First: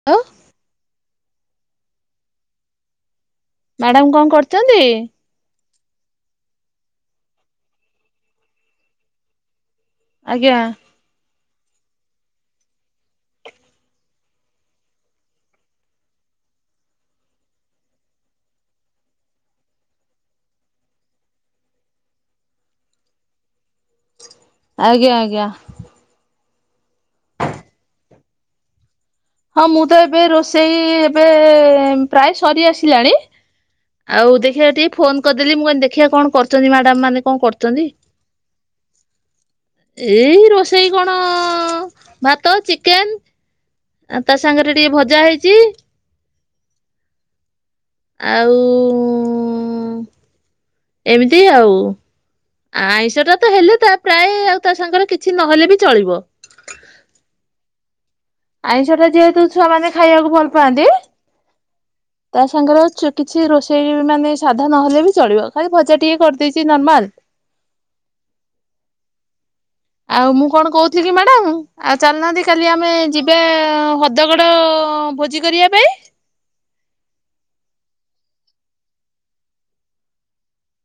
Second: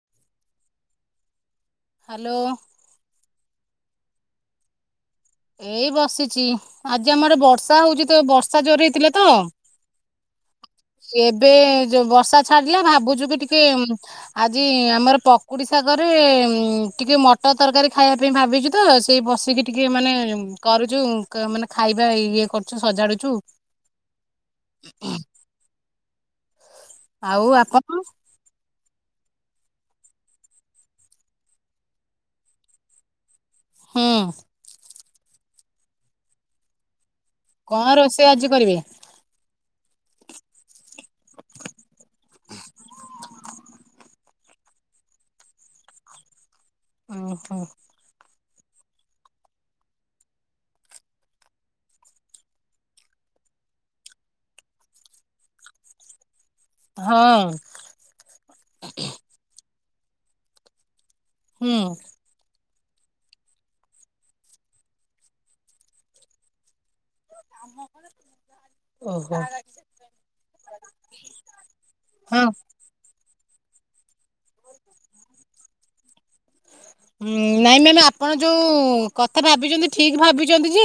[unintelligible] Hello. Madam କଣ କରୁଛନ୍ତି? ଏଇ ବସିଛି ଆଜି ଆମ ଆଡେ଼ ବର୍ଷା ହଉଛି ତ ବର୍ଷା ଜୋରେ ହେଇଥିଲା ତ। ଆଜ୍ଞା। ଏବେ ଯୋଉ ବର୍ଷା ଛାଡିଲା ଭାବୁଛୁ କି ଟିକେ ଆଜି ଆମର ପକୁଡ଼ି ସାଗରେ ଟିକେ ମଟର ତରକାରୀ ଖାଇବା ପାଇଁ ଭାବିଛୁ। ତ ସେଇ ବସିକି ଟିକେ ମାନେ କରୁଛୁ ମାନେ ଖାଇବା ଇଏ କରୁଛୁ ସଜାଡୁଛୁ। ଆଜ୍ଞା ଆଜ୍ଞା। ଆଉ ଆପଣ? ହଁ ମୁଁ ତ ଏବେ ରୋଷେଇ ଏବେ ପ୍ରାୟ ସରି ଆସିଲାଣି। ହୁଁ ଆଉ ଦେଖିବା ଟିକେ ଫୋନ କରିଦେଲି ମୁଁ କହିଲି ଦେଖିବା କଣ କରୁଛନ୍ତି ମ୍ୟାଡାମ ମାନେ କଣ କରୁ କଣ ରୋଷେଇ ଆଜି କରିବେ? ଏଇ ରୋଷେଇ କଣ ଭାତ, ଚିକେନ୍। ତା ସାଙ୍ଗରେ ଟିକେ ଭଜା ହେଇଛି। ଓ ହ ଆଉ। ଏମିତି ଆଉ। ଆଇଁଷ ଟା ତ ହେଲେ ତା ପ୍ରାୟ ଆଉ ତା ସାଙ୍ଗରେ କିଛି ନହେଲେ ବି ଚଳିବ। ହଁ। ଆଇଁଷ ଟା ଯେହେତୁ ଛୁଆମାନେ ଖାଇବାକୁ ଭଲ ପାଆନ୍ତି। ହୁଁ। ତା ସାଙ୍ଗରେ କିଛି ରୋଷେଇ ମାନେ ସାଧା ନହେଲେ ବି ଚଳିବ ଖାଲି ଭଜା ଟିକେ କରିଦେଇଛି ନର୍ମାଲ। ଓ ହୋ। ଆଉ ମୁଁ କଣ କହୁଥିଲି କି ମ୍ୟାଡ଼ାମ ଆଉ ହଁ ଚାଲିନାହାନ୍ତି କାଲି ଆ ଆମେ ଯିବା ହଦଗଡ଼ ଭୋଜି କରିବା ପାଇଁ। ନାଇଁ ମ୍ୟାଡା଼ମ୍ ଆପଣ ଯୋଉ କଥା ଭାବିଛନ୍ତି ଠିକ୍ ଭାବିଛନ୍ତି ଯେ।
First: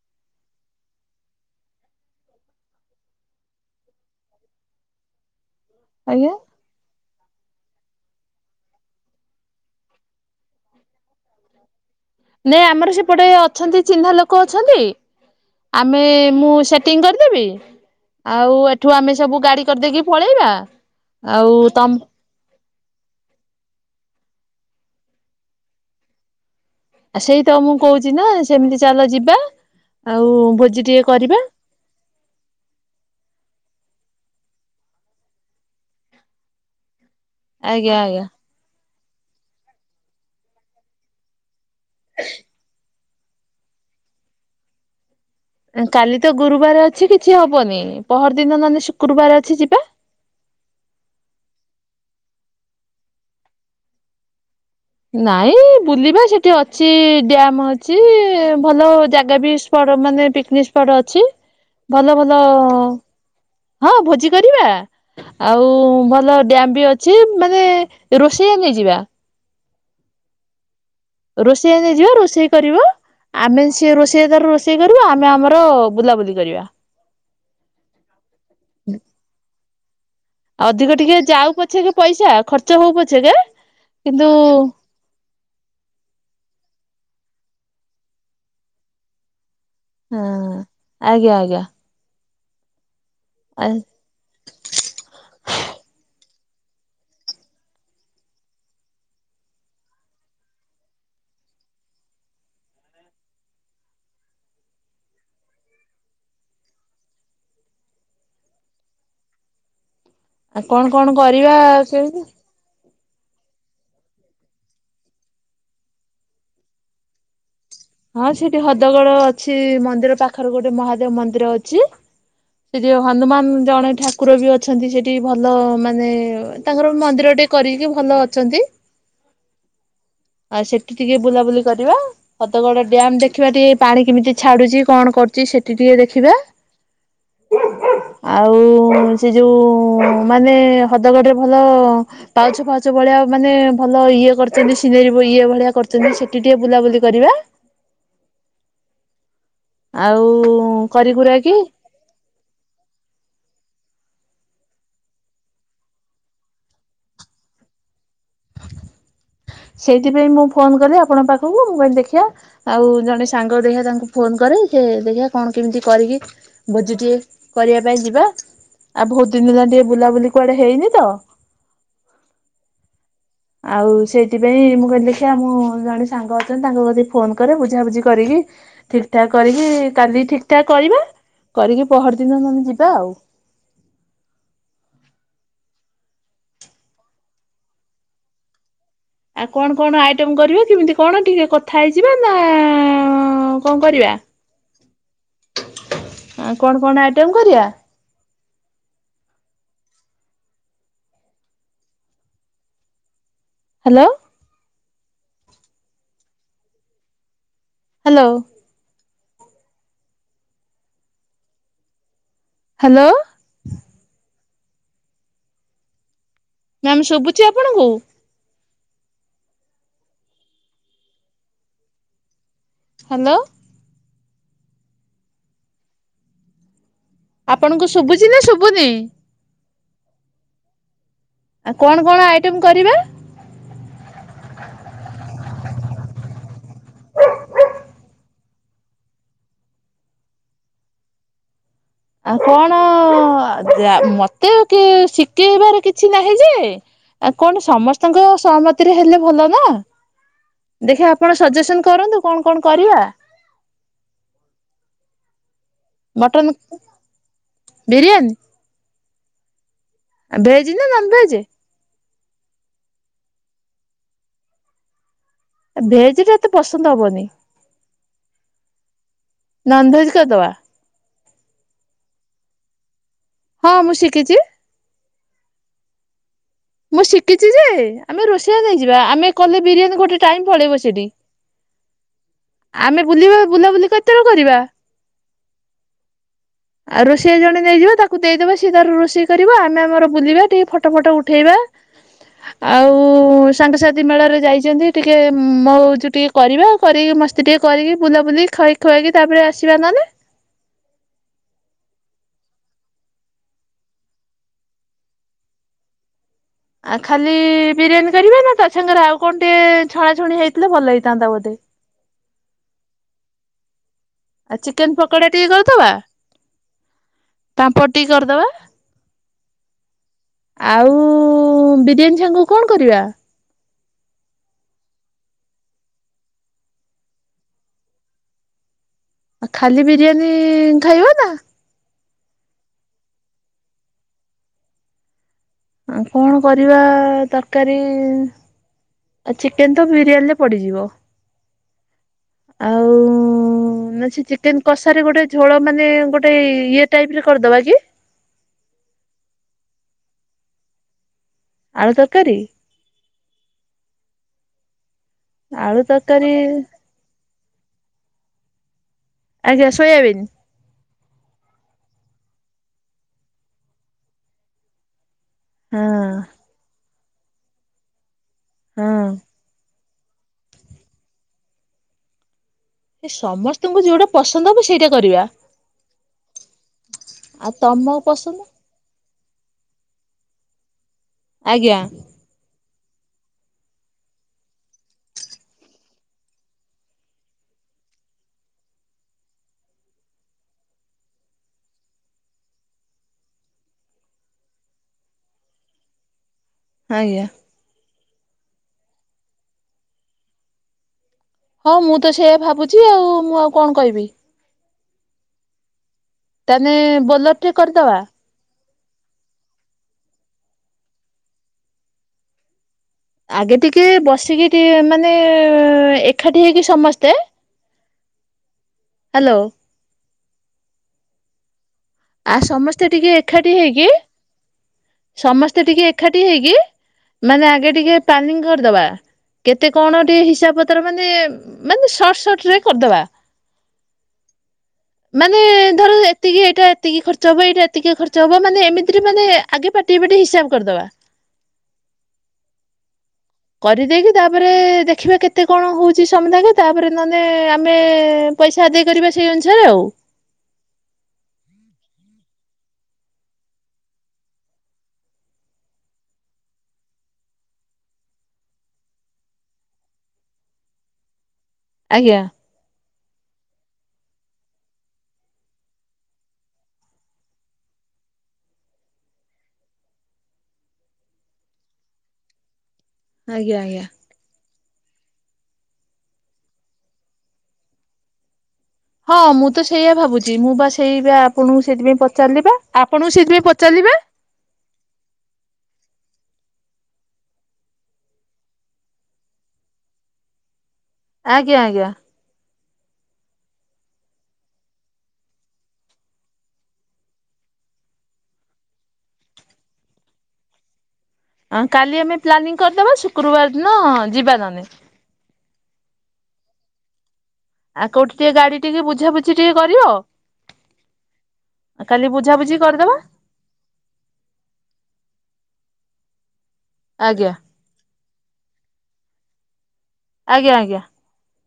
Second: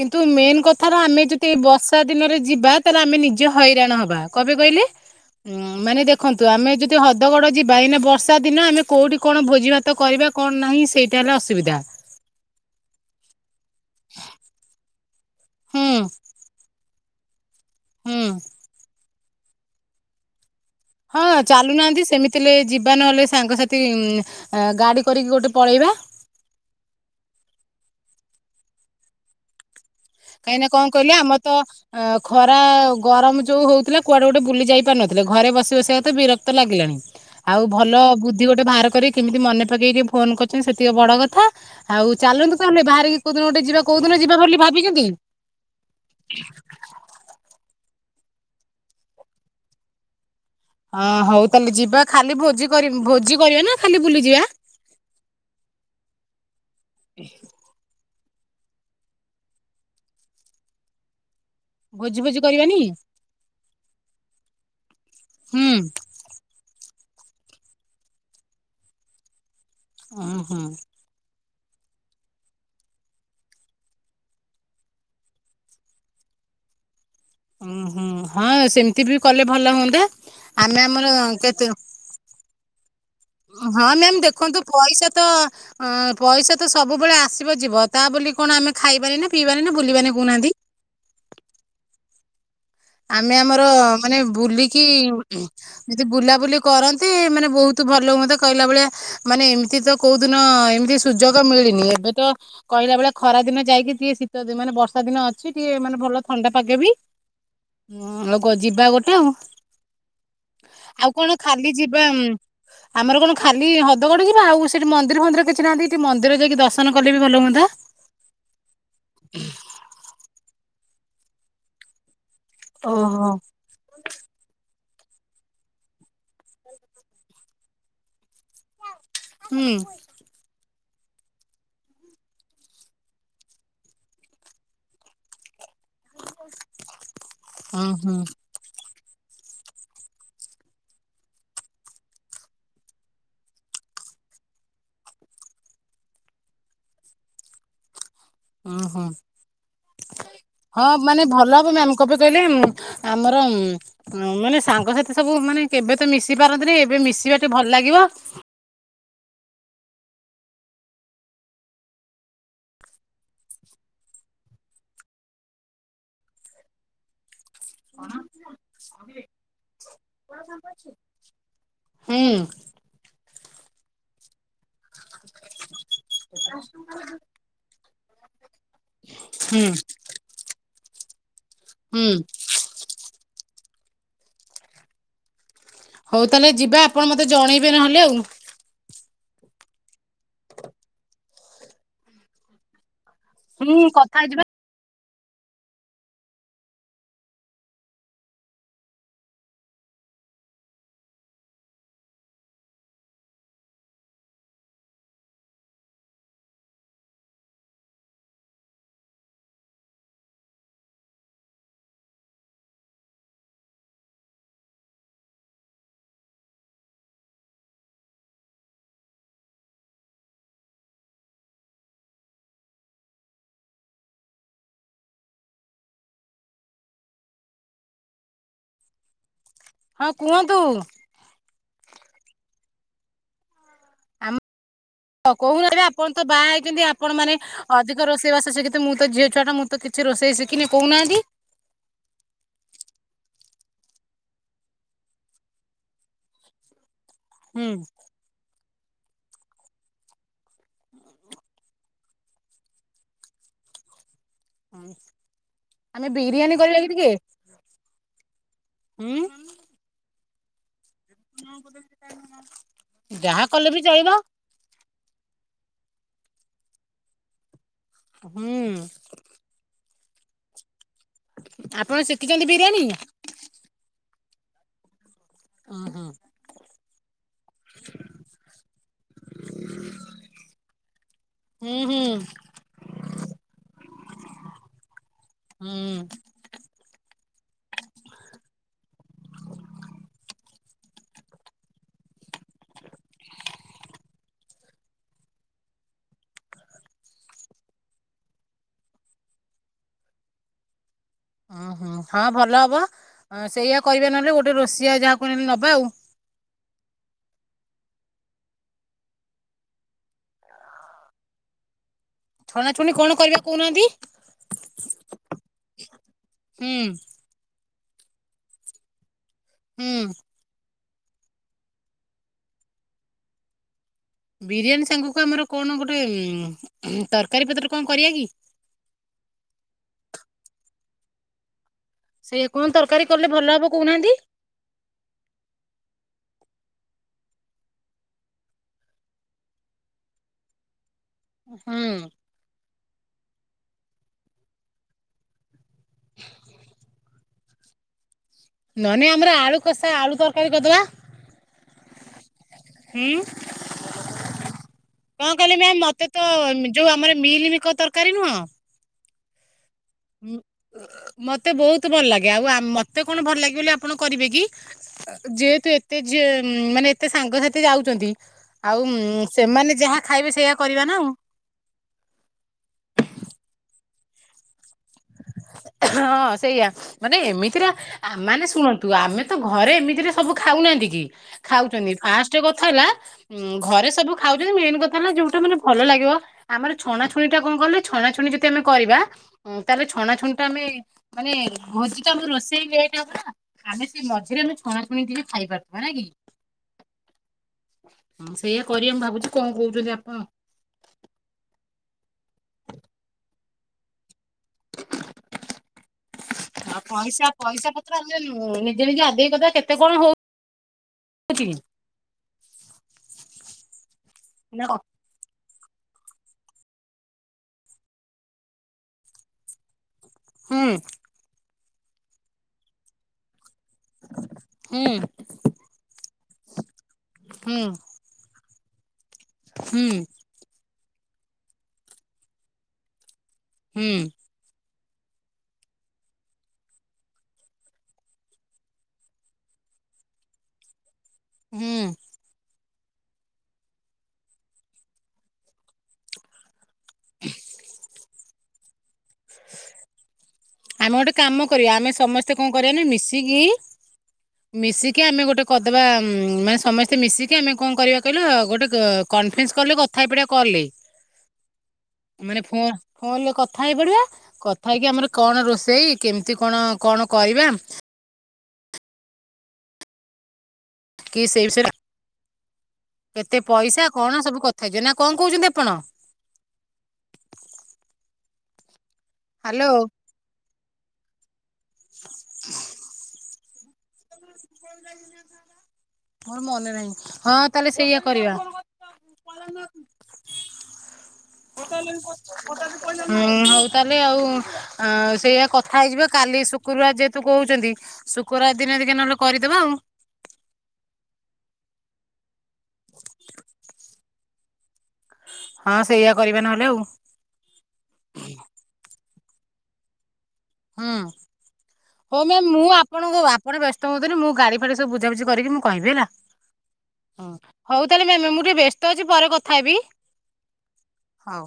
କିନ୍ତୁ ମେନ୍ କଥା ରା ଆମେ ଯଦି ଏ ବର୍ଷା ଦିନରେ ଯିବା ତାହେଲେ ଆମେ ନିଜେ ହଇରାଣ ହବା। କଣ ପାଇଁ କହିଲେ ମାନେ ଆଜ୍ଞା। ଦେଖନ୍ତୁ ଆମେ ଯଦି ହଦଗଡ଼ ଯିବା ଏଇନା ବର୍ଷା ଦିନ ଆମେ କୋଉଠି କଣ ଭୋଜି ଭାତ କରିବା। କଣ ନାହିଁ ସେଇଟା ହେଲା ଅସୁବିଧା। ନାଇଁ ଆମର ସେପଟେ ଅଛନ୍ତି ଚିହ୍ନା ଲୋକ ଅଛନ୍ତି ହୁଁ ଆମେ ମୁଁ ସେ ସେଟିଂ କରିଦେବି ହୁଁ ଆଉ ଏଠୁ ଆମେ ସବୁ ଗାଡ଼ି କରିଦେଇକି ପଳେଇବା। ହଁ ଆଉ ତମ ଚାଲୁନାହାନ୍ତି ସେମିତି ଥିଲେ ଯିବା ନହେଲେ ସାଙ୍ଗସାଥି ଗାଡ଼ି କରିକି ଗୋଟେ ପଳେଇବା। ସେଇତ ମୁଁ କହୁଛି ନା ସେମିତି ଚାଲ ଯିବା। ଆଉ କାହିଁକିନା ଭୋଜି କଣ ଟିକେ କହିଲେ କରିବା। ଆମର ତ ଅ ଖରା ଗରମ ଯୋଉ ହଉଥିଲା କୁଆଡେ ଗୋଟେ ବୁଲି ଯାଇ ପାରୁନଥିଲେ ଘରେ ବସି ବସିବା କଥା ବିରକ୍ତ ଭତ ଲାଗିଲାଣି ଆଉ ଭଲ ଆଜ୍ଞା ଆଜ୍ଞା। ବୁ ଦି ଗୋଟେ ବାହାର କରିିକି କେମିତି ମନେ ପକେଇକି ଫୋନ କରିଛନ୍ତି ସେତିକି ବଡ଼ କଥା ଆଉ ଚାଲନ୍ତୁ ତାହେଲେ ବାହାରିକି କୋଉ ଦିନ ଗୋଟେ ଯିବା କୋଉ ଦିନ ଯିବା ବୋଲି ଭାବିଛନ୍ତି କାଲି ତ ଗୁରୁବାର ଅଛି କିଛି ହବନି ପହର ଦିନ ନହେଲେ ଶୁକ୍ରବାର ଅଛି ଯିବା ହଁ ହଉ ତାହେଲେ ଯିବା ଖାଲି ଭୋଜି କରି ଭୋଜି କରିବା ନା ଖାଲି ବୁଲି ଯିବା ନାଇଁ ବୁଲିବା ସେଠି ଅଛି ଡ୍ୟାମ ଅଛି ଭଲ ଜାଗା ବି ମାନେ ପିକନିକ ସ୍ପଟ ଅଛି ଭଲ ଭୋଜି ଭୋଜି ଭଲ କରିବାନି ହଁ ଭୋଜି କରିବା ଆଉ ହୁଁ ଭଲ ଡ୍ୟାମ୍ ବି ଅ ଯି ମାନେ ରୋଷେୟା ନେଇଯିବା ହୁଁ ହୁଁ ରୋଷେୟା ନେଇଯିବା ରୋଷେଇ କରିବ ଆମେ ସିଏ ରୋଷେୟା ତାର ରୋଷେଇ କରିବା ଆମେ ଆମର ବୁଲାବୁଲି କରିବା ହୁଁ ହୁଁ ହଁ ସେମିତି ବି କଲେ ଭଲ ହୁଅନ୍ତା ଆମେ ଅଧିକ ଆମର ଟିକେ ଯାଉ କେତେ ପଛେ କେ ପଇସା ଖର୍ଚ୍ଚ ହଉ ପଛେ କେ ହଁ ମ୍ୟାମ ଦେଖନ୍ତୁ ପଇସା ତ ଅଁ ପଇସା ତ ସବୁବେଳେ ଆସିବ ଯିବ ତା ବୋଲି କଣ ଆମେ ଖାଇବାନି ପିଇବାନି ନା ବୁଲିବାନି ହଁ କହୁନାହାନ୍ତି ଆଜ୍ଞା ଆଜ୍ଞା ଆମେ ଆମର ଆ ମାନେ ବୁଲିକି ଯଦି ବୁଲାବୁଲି କରନ୍ତି ମାନେ ବହୁତ ଭଲ ହୁଅନ୍ତା କହିଲା ଭଳିଆ ମାନେ ଏମିତି ତ କୋଉଦିନ ଏମିତି ସୁଯୋଗ ମିଳିନି ଏବେ ତ କହିଲା ବେଳେ ଖରା ଦିନ ଯାଇକି ଟିକେ ଶୀତ ଦିନ ମାନେ ବର୍ଷା ଦିନ ଅଛି ଟିକେ ମାନେ ଭଲ ଥଣ୍ଡା ପାଗେବି ହୁଁ ଯିବା ଗୋଟେ ଆଉ ଆଉ କଣ କଣ କରିବା ଖାଲି ଯିବା ଉଁ, ସେମିତି ଆମର କଣ ଖାଲି ହଦଗଡ ଯିବା ଆଉ ସେଇଠି ମନ୍ଦିର ଫନ୍ଦିର କିଛି ନାହାନ୍ତି ସେଠି ମନ୍ଦିର ଯାଇକି ଦର୍ଶନ କଲେ ବି ଭଲ ହୁଅନ୍ତା। ହଁ ସେଠି ହଦଗଡ ଅଛି ମନ୍ଦିର ପାଖରେ ଗୋଟେ ମହାଦେବ ମନ୍ଦିର ଅଛି। ସେଜେ ଓହୋ ହନୁମାନ୍ ଜଣେ ଠାକୁର ବି ଅଛନ୍ତି ସେଇଠି ଭଲ ମାନେ ତାଙ୍କର ମନ୍ଦିରଟେ କରିକି ଭଲ ଅଛନ୍ତି। ହୁଁ। ଆ ସେଠି ଟିକେ ବୁଲାବୁଲି କରିବା‌। ଦଗଡ ଡ୍ୟାମ୍ ଦେଖିବା ଟିକେ ପାଣି କେମିତି ଛାଡୁଛି କଣ କରୁ ଚି ସେଠି ଟିକେ ଦେଖିବା ହୁଁ ହୁଁ ଆଉ ସେ ଯଉଁ ମାନେ ହଦଗଡ଼ରେ ଭଲ ପାଉଛ ଫାଉଛ ଭଳିଆ ମାନେ ଭଲ ଇଏ କରୁଛନ୍ତି ସିନେରୀଭ ଇଏ ଭଳିଆ କରୁଛନ୍ତି ସେଠି ଟିକେ ବୁଲାବୁଲି କରିବା। ହୁଁ ହୁଁ ଆଉ ହଁ ମାନେ କରିକୁରାକି ଭଲ ହବ ମ୍ଯାମ୍ ଯୁ କହିଲେ ଉଁଁ ଆମର ଉଁ ନ ମାନେ ସାଙ୍ଗସାଥି ସବୁ ମାନେ କେବେ ତ ମିଶି ପାରନ୍ତିନି ଏବେ ମିଶିବା ଟେ ଭଲ୍ ଲାଗିବ। ସେଇଥିପାଇଁ ମୁଁ ଫୋନ କଲି ଆପଣଙ୍କ ପାଖକୁ ମୁଁ କଈନି ଦେଖିଆ ଆଉ ଜଣେ ସାଙ୍ଗ ଦେଖ୍ଯା ତାଙ୍କୁ ଫୋନ କରେ ସେ ଦେଖ୍ଯା କଣ୍ କେମିତି କରିକି ଭୋଜି ଟିଏ କରିବା ପାଇଁ ଯିବା ଆ ବହୁତ୍ ଦିନ୍ ହେଲା ଟିକେ ବୁଲାବୁଲି କୁଆଡେ ହେଇନି ତ ହୁଁ। ଆଉ ସେ ଥିପାଇଁ ମୁଁ କହିଲି ଦେଖିଆ ମୁଁ ଜଣେ ସାଙ୍ଗ ଅଛନ୍ତି ତାଙ୍କୁ କତି ଫୋନ କରେ ବୁଝାବୁଝି କରିକି ଠିକ୍ ଠାକ୍ ହୁଁ କରିକି କାଲି ଠିକ୍‌ଠାକ୍ କରିବା କରିକି ହୁଁ ପହର୍ଦିନ ନହେନେ ଯିବା ଆଉ। ହଉ ତାହେଲେ ଯିବା ଆପଣ ମତେ ଜଣେଇବେ ନହେଲେ ଆଉ। ଆଉ କଣ୍ କଣ୍ ଆଇଟମ୍ କରିବା କେମିତି କଣ ଟିକେ କଥା ହେଇଯିବା ନା ହଁ କଣ ହୁଁ କରିବା କଥା ହେଇଯିବା ଆ କଣ୍‌କଣ୍ ଆଇଟମ୍ କରିବା? ହାଲୋ। ହାଲୋ। ହାଲୋ। ମ୍ୟାାମ୍ ଶୁଵୁଚି ଆପଣ ଙ୍କୁ? ହାଲୋ। ଆପଣଙ୍କୁ ଶୁବୁଚି ନାଁ ଶୁବୁନି? ହଁ କୁହନ୍ତୁ। ଆ କଣ କଣ ଆଇଟମ୍ କରିବା? ହ କହୁନାନ୍ତି ଆପଣ ତ ବାହା ହେଇଛନ୍ତି ଆପଣ ମାନେ ଅଧିକ ରୋଷେଇବାସ ଶିଖି ତ ମୁଁ ତ ଝିଅ ଛୁଆଟ ମୁ ତ କିଛି ରୋଷେଇ ଶିଖିନି କହୁହାନ୍ତି। ଆଉ କଣ ଯା ମତେ କିଏ ଶିକେଇବାର କିଛି ନାହିଁ ଯେ ଆ କଣ ହୁଁ ସମସ୍ତଙ୍କ ସହମ ତିରେ ହେଲେ ଭଲ ନା ଦେଖିଆ ଆପଣ ସଜେସନ୍ କରନ୍ତୁ କଣ୍ କଣ୍ କରିବା? ଆମେ ମଟନ ବିରିୟାନୀ କରିବା କି ଟିକେ? ବିରିୟାନୀ। ହୁଁ। ଭେଜ୍ ନା ନନ୍ ଭେଜ୍? ଯାହା କଲେ ବି ଚଳିବ। ଆ ଭେଜ୍ ଟା ଏତେ ପସନ୍ଦ ହବନି। ହୁଁ। ନନ୍ ଭେଜ୍ କରି ଦବା। ଆପଣ ଶିଖିଛନ୍ତି ବିରିୟାନୀ? ହଁ ମୁଁ ଶିଖିଚି। ଉଁ ହୁଁ। ମୁଁ ଶିଖିଛି ଯେ ଆମେ ରୋଷେଇଆ ନେଇଯିବା ଆମେ କଲେ ବିରିୟାନୀ ଗୋଟେ ଟାଇମ୍ ପଳେଇବ ସେଇଠି। ହୁଁ ହୁଁ। ଆମେ ବୁଲିବା ବୁଲାବୁଲି କେତେବେଳେ କରିବା? ହୁଁ। ଆଉ ରୋଷେଇ ଜଣେ ନେଇଯିବା ତାକୁ ଦେଇଦବା ସେ ତାର ରୋଷେଇ କରିବ ଆମେ ଆମର ବୁଲିବା ଟିକେ ଫଟୋ ଫଟୋ ଉ ଠେଇବା। ଆଉ ସାଙ୍ଗସାଥି ମେଳାରେ ଯାଇଛନ୍ତି ଟିକେ ମଉଛି ଟିକେ କରିବା କରିକି ମସ୍ତି ଟିକେ କରିକି ବୁଲାବୁଲି ଖୁଆଇ ଖୁଆଇକି ତା ପରେ ଆସିବା ନହେଲେ। ଓଁ ହୁଁ ହଁ ଭଲ ହବ ସେଇଆ କରିବା ନହେଲେ ଗୋଟେ ରୋଷେଇଆ ଯାହାକୁହେନେ ନବା ଆଉ। ଆ ଖାଲି ବିରିୟାନୀ କରିବା ନା ତା ସାଙ୍ଗରେ ଆଉ କଣ ଟିକେ ଛଣା ଛୁଣି ହେଇଥିଲେ ଭଲ ହେଇଥାନ୍ତା ବୋଧେ? ଛଣାଛୁଣି କଣ କରିବା ର କୋହୁ ନାହାନ୍ତି? ଆଉ ଚିକେନ୍ ପକୋଡା ଟିକେ କରିଦବା। ହୁଁ ପାମ୍ପଡ଼ ଟିକେ କରିଦବା। ହୁଁ। ଆଉ ବିରିୟାନୀ ସାଙ୍ଗକୁ କଣ କରିବା? ବିରିୟାନୀ ସାଙ୍ଗକୁ ଆମର କଣ ଗୋଟେ ତରକାରୀ ପତ୍ର କଣ କରିବା କି? ଆ ଖାଲି ବିରିୟାନୀ ଖାଇବ ନା? ସେ କଣ ତରକାରୀ କଲେ ଭଲ ହବ କହୁନାହାନ୍ତି? ଉଁ କଣ କରିବା ତରକାରୀ। ଆଉ ଚିକେନ ତ ବିରିୟାନୀରେ ପଡିଯିବ। ହୁଁ। ଆଉ ନା ସେ ଚିକେନ କଷା ରେ ଗୋଟେ ଝୋଳ ମାନେ ଗୋଟେ ଇଏ ଟାଇପ ର କରିଦବା କି। ନ ନାଇ ଆମର ଆଳୁ କଷା ଆଳୁ ତରକାରୀ କରିଦବା। ଆଳୁ ତରକାରୀ। ହୁଁ କଣ କହିଲେ ଆଳୁ ମ୍ୟାମ ମତେ ତ। ତରକାରୀ ଯୋଉ ଆମର ମିଲମିକର ତରକାରୀ ନୁହଁ। ଆଜ୍ଞା ସୋୟାବିନ୍। ମତେ ବହୁତ ଭଲ ଲାଗେ ଆଉ ଆ ମତେ କଣ ଭଲ ଲାଗେ ବୋଲି ଆପଣ କରିବେ କି। ଯେହେତୁ ହଁ ଏତେ ଝି ମାନେ ଏତେ ସାଙ୍ଗସାଥି ଯାଉଛନ୍ତି ଆଉ ହଁ। ଉଁ। ସେମାନେ ଯାହା ଖାଇବେ ସେଇଆ କରିବା ନା ଆଉ। ଏ ସମସ୍ତଙ୍କୁ ଯୋଉଟା ପସନ୍ଦ ହବ ସେଇଟାକୁ। ହଁ ସେଇଆ ମାନେ ଆଉ ଏମିତିରେ ତମ ଆ ପସନ୍ଦ ମାନେ ଶୁଣନ୍ତୁ। ନ୍ତୁ ଆମେ ତ ଘରେ ଏମିତିରେ ସବୁ ଖାଉନାହାନ୍ତି କି ଖାଉଛନ୍ତି ଫାଷ୍ଟ କଥା ହେଲା? ହୁଁ ଘରେ ସବୁ ଖାଉଛନ୍ତି ମେନ୍ କଥା ହେଲା ଯୋଉଟା ମାନେ ଭଲ ଲାଗିବ। ଆମର ଛଣା ଛୁଣି ଟା କଣ କହିଲେ ଛଣାଛୁଣି ଯଦି ଆମେ କରିବା। ତା ପରେ ଛଣା ଛୁଣିଟା ଆମେ ମାନେ ଭୋଜି ଟା ଆମର ରୋଷେଇ ଲେଟ୍ ହବନା। ଆମେ ସେଇ ମଝିରେ ଆମେ ଛଣାଛୁଣି ଟିକେ ଖାଇ ପାରୁଥିବା ନା କି? ଆଜ୍ଞା। ହୁଁ ସେଇଆ କରିବା ମୁଁ ଭାବୁଛି କଁ କହୁଛନ୍ତି ଆପଣ? ହଁ ମୁଁ ତ ସେୟଆ ଭାବୁଛି ଆଉ ମୁଁ ଆଉ କଣ କହିବି। ତାନେ ବୋଲର ଟେ କରିଦବା। ହଁ ନିଜେ ନିଜେ ଆଦେଇ କରିଦେବା କେତେ କଣ ହଉଛି। ଆଗେ ଟିକେ ବସିକି ନା କଣ? ଟିକେ ମାନେ ଏକାଠି ହେଇକି ସମସ୍ତେ। ହାଲୋ। ହୁଁ। ଆଉ ସମସ୍ତେ ଟିକେ ଏକାଠି ହେଇକି। ହୁଁ ସମସ୍ତେ ଟିକେ ଏକାଠି ହେଇକି ମାନେ ହୁଁ ଆଗେ ଟିକେ। ପ୍ଲାଲିଙ୍ଗ କରିଦବା କେତେ ହୁଁ କଣ ଟିକେ ହିସାବ ପତ୍ ତ୍ର ମାନେ ମାନେ ସର୍ଟ୍ ସର୍ଟ୍ ରେ କରିଦବା। ହୁଁ। ମାନେ ଧର ଏତିକି ଏଟା ଏ ଏତିକି ଖର୍ଚ୍ଚ ହବ ଏଇଟା ଏତିକି ଖର୍ଚ୍ଚ ହବ ମାନେ ଏମିତିରେ ମାନେ ଆଗେ ପାଟିିଏ ପାଟିଏ ହିସାବ କରିଦବା। ହୁଁ। କରି ଦେଇକି ତାପରେ ଦେଖିବା କେତେ କଣ ହଉଚି ସମୁଦାୟକ। ତାପରେ ନହ ନେ ଆମେ ପଇସା ଆଦାୟ କରିବା ସେଇ ଅନୁସାରେ ଆଉ। ଆମେ ଗୋଟେ କାମ କରିବା ଆମେ ସମସ୍ତେ କଁ କରିବାନା ମିଶିକି। ମିଶିକି ଆମେ ଗୋଟେ କରଦବା ଉଁ ମାନେ ସମସ୍ତେ ମିଶିକି ଆମେ କଣ କରିବା କହିଲୁ ଗୋଟେ ଅ କନଫେନ୍ସ କଲରେ କଥା ହେଇପଡିବା କଲ ରେ। ଆଜ୍ଞା। ମାନେ ଫୋ ଫୋନ ରେ କଥା ହେଇ ପଡିବା କଥା ହେଇକି ଆମର। କଣ ରୋଷେଇ କେମତି କଣ କଣ କରିବା। କି ସେଇ ବିଷୟରେ କେତେ ଆଜ୍ଞା ଆଜ୍ଞା। ପଇସା କଣ ସବୁ କଥା ହେଇଯିବା ନା କଁ କହୁଚନ୍ତି ଆପଣ। ହଁ ମୁଁ ତ ହ୍ୟାଲୋ। ସେଇଆ ଭାବୁଚି ମୁଁ ବା ସେଇ ବା ଆପଣଙ୍କୁ ସେଇଥିପାଇଁ ପଚାରିଲି ପା ଆପଣଙ୍କୁ ସେଥିପାଇଁ ପଚାରିଲି ପା। ମୋର ମନେ ନାହିଁ ହଁ ତାହେଲେ ସେଇଆ କରିବା। [unintelligible] [inaudible] ଆଜ୍ଞା ଆଜ୍ଞା ହୋଉ ତାହେଲେ ଆଉ ସେଇଆ କଥା ହେଇଯିବା କାଲି ଶୁକ୍ରୁବାର ଯେହେତୁ କହୁଚନ୍ତି ଶୁକ୍ରବାର ଦିନ ଦେଖିଆ ନହେଲେ କରିଦବା ଆଉ। ଆଁ କାଲି ଆମେ ପ୍ଲାନିଂ କରିଦବା ଶୁକ୍ରୁବାର ଦିନ ଯିବା ନହନେ। ହଁ ସେଇଆ କରିବା ନହଲେ ଆଉ। ଆ କୋଉଠି ଟିକେ ଗାଡି ଟିକେ ବୁଝାବୁଝି ଟିକେ କରିବ। ହୁଁ କାଲି ହଉ ମ୍ୟାମ୍ ବୁଝାବୁଝି ମୁଁ କରିଦବା ଆପଣଙ୍କ ଆ ଆପଣ ବ୍ୟସ୍ତ ହୁଅନ୍ତୁନି ମୁଁ ଗାଡି ଫାଡି ସବୁ ବୁଝାବୁଝି କରିକି ମୁଁ କହିବି ହେଲା ହୁଁ। ଆଜ୍ଞା ହଉ ତାହେଲେ ମ୍ୟାମ୍ ମୁଁ ଟିକେ ବେସ୍ତ ଅଛି ପରେ କଥା ହେବି। ଆଜ୍ଞା ଆଜ୍ଞା। ହଉ।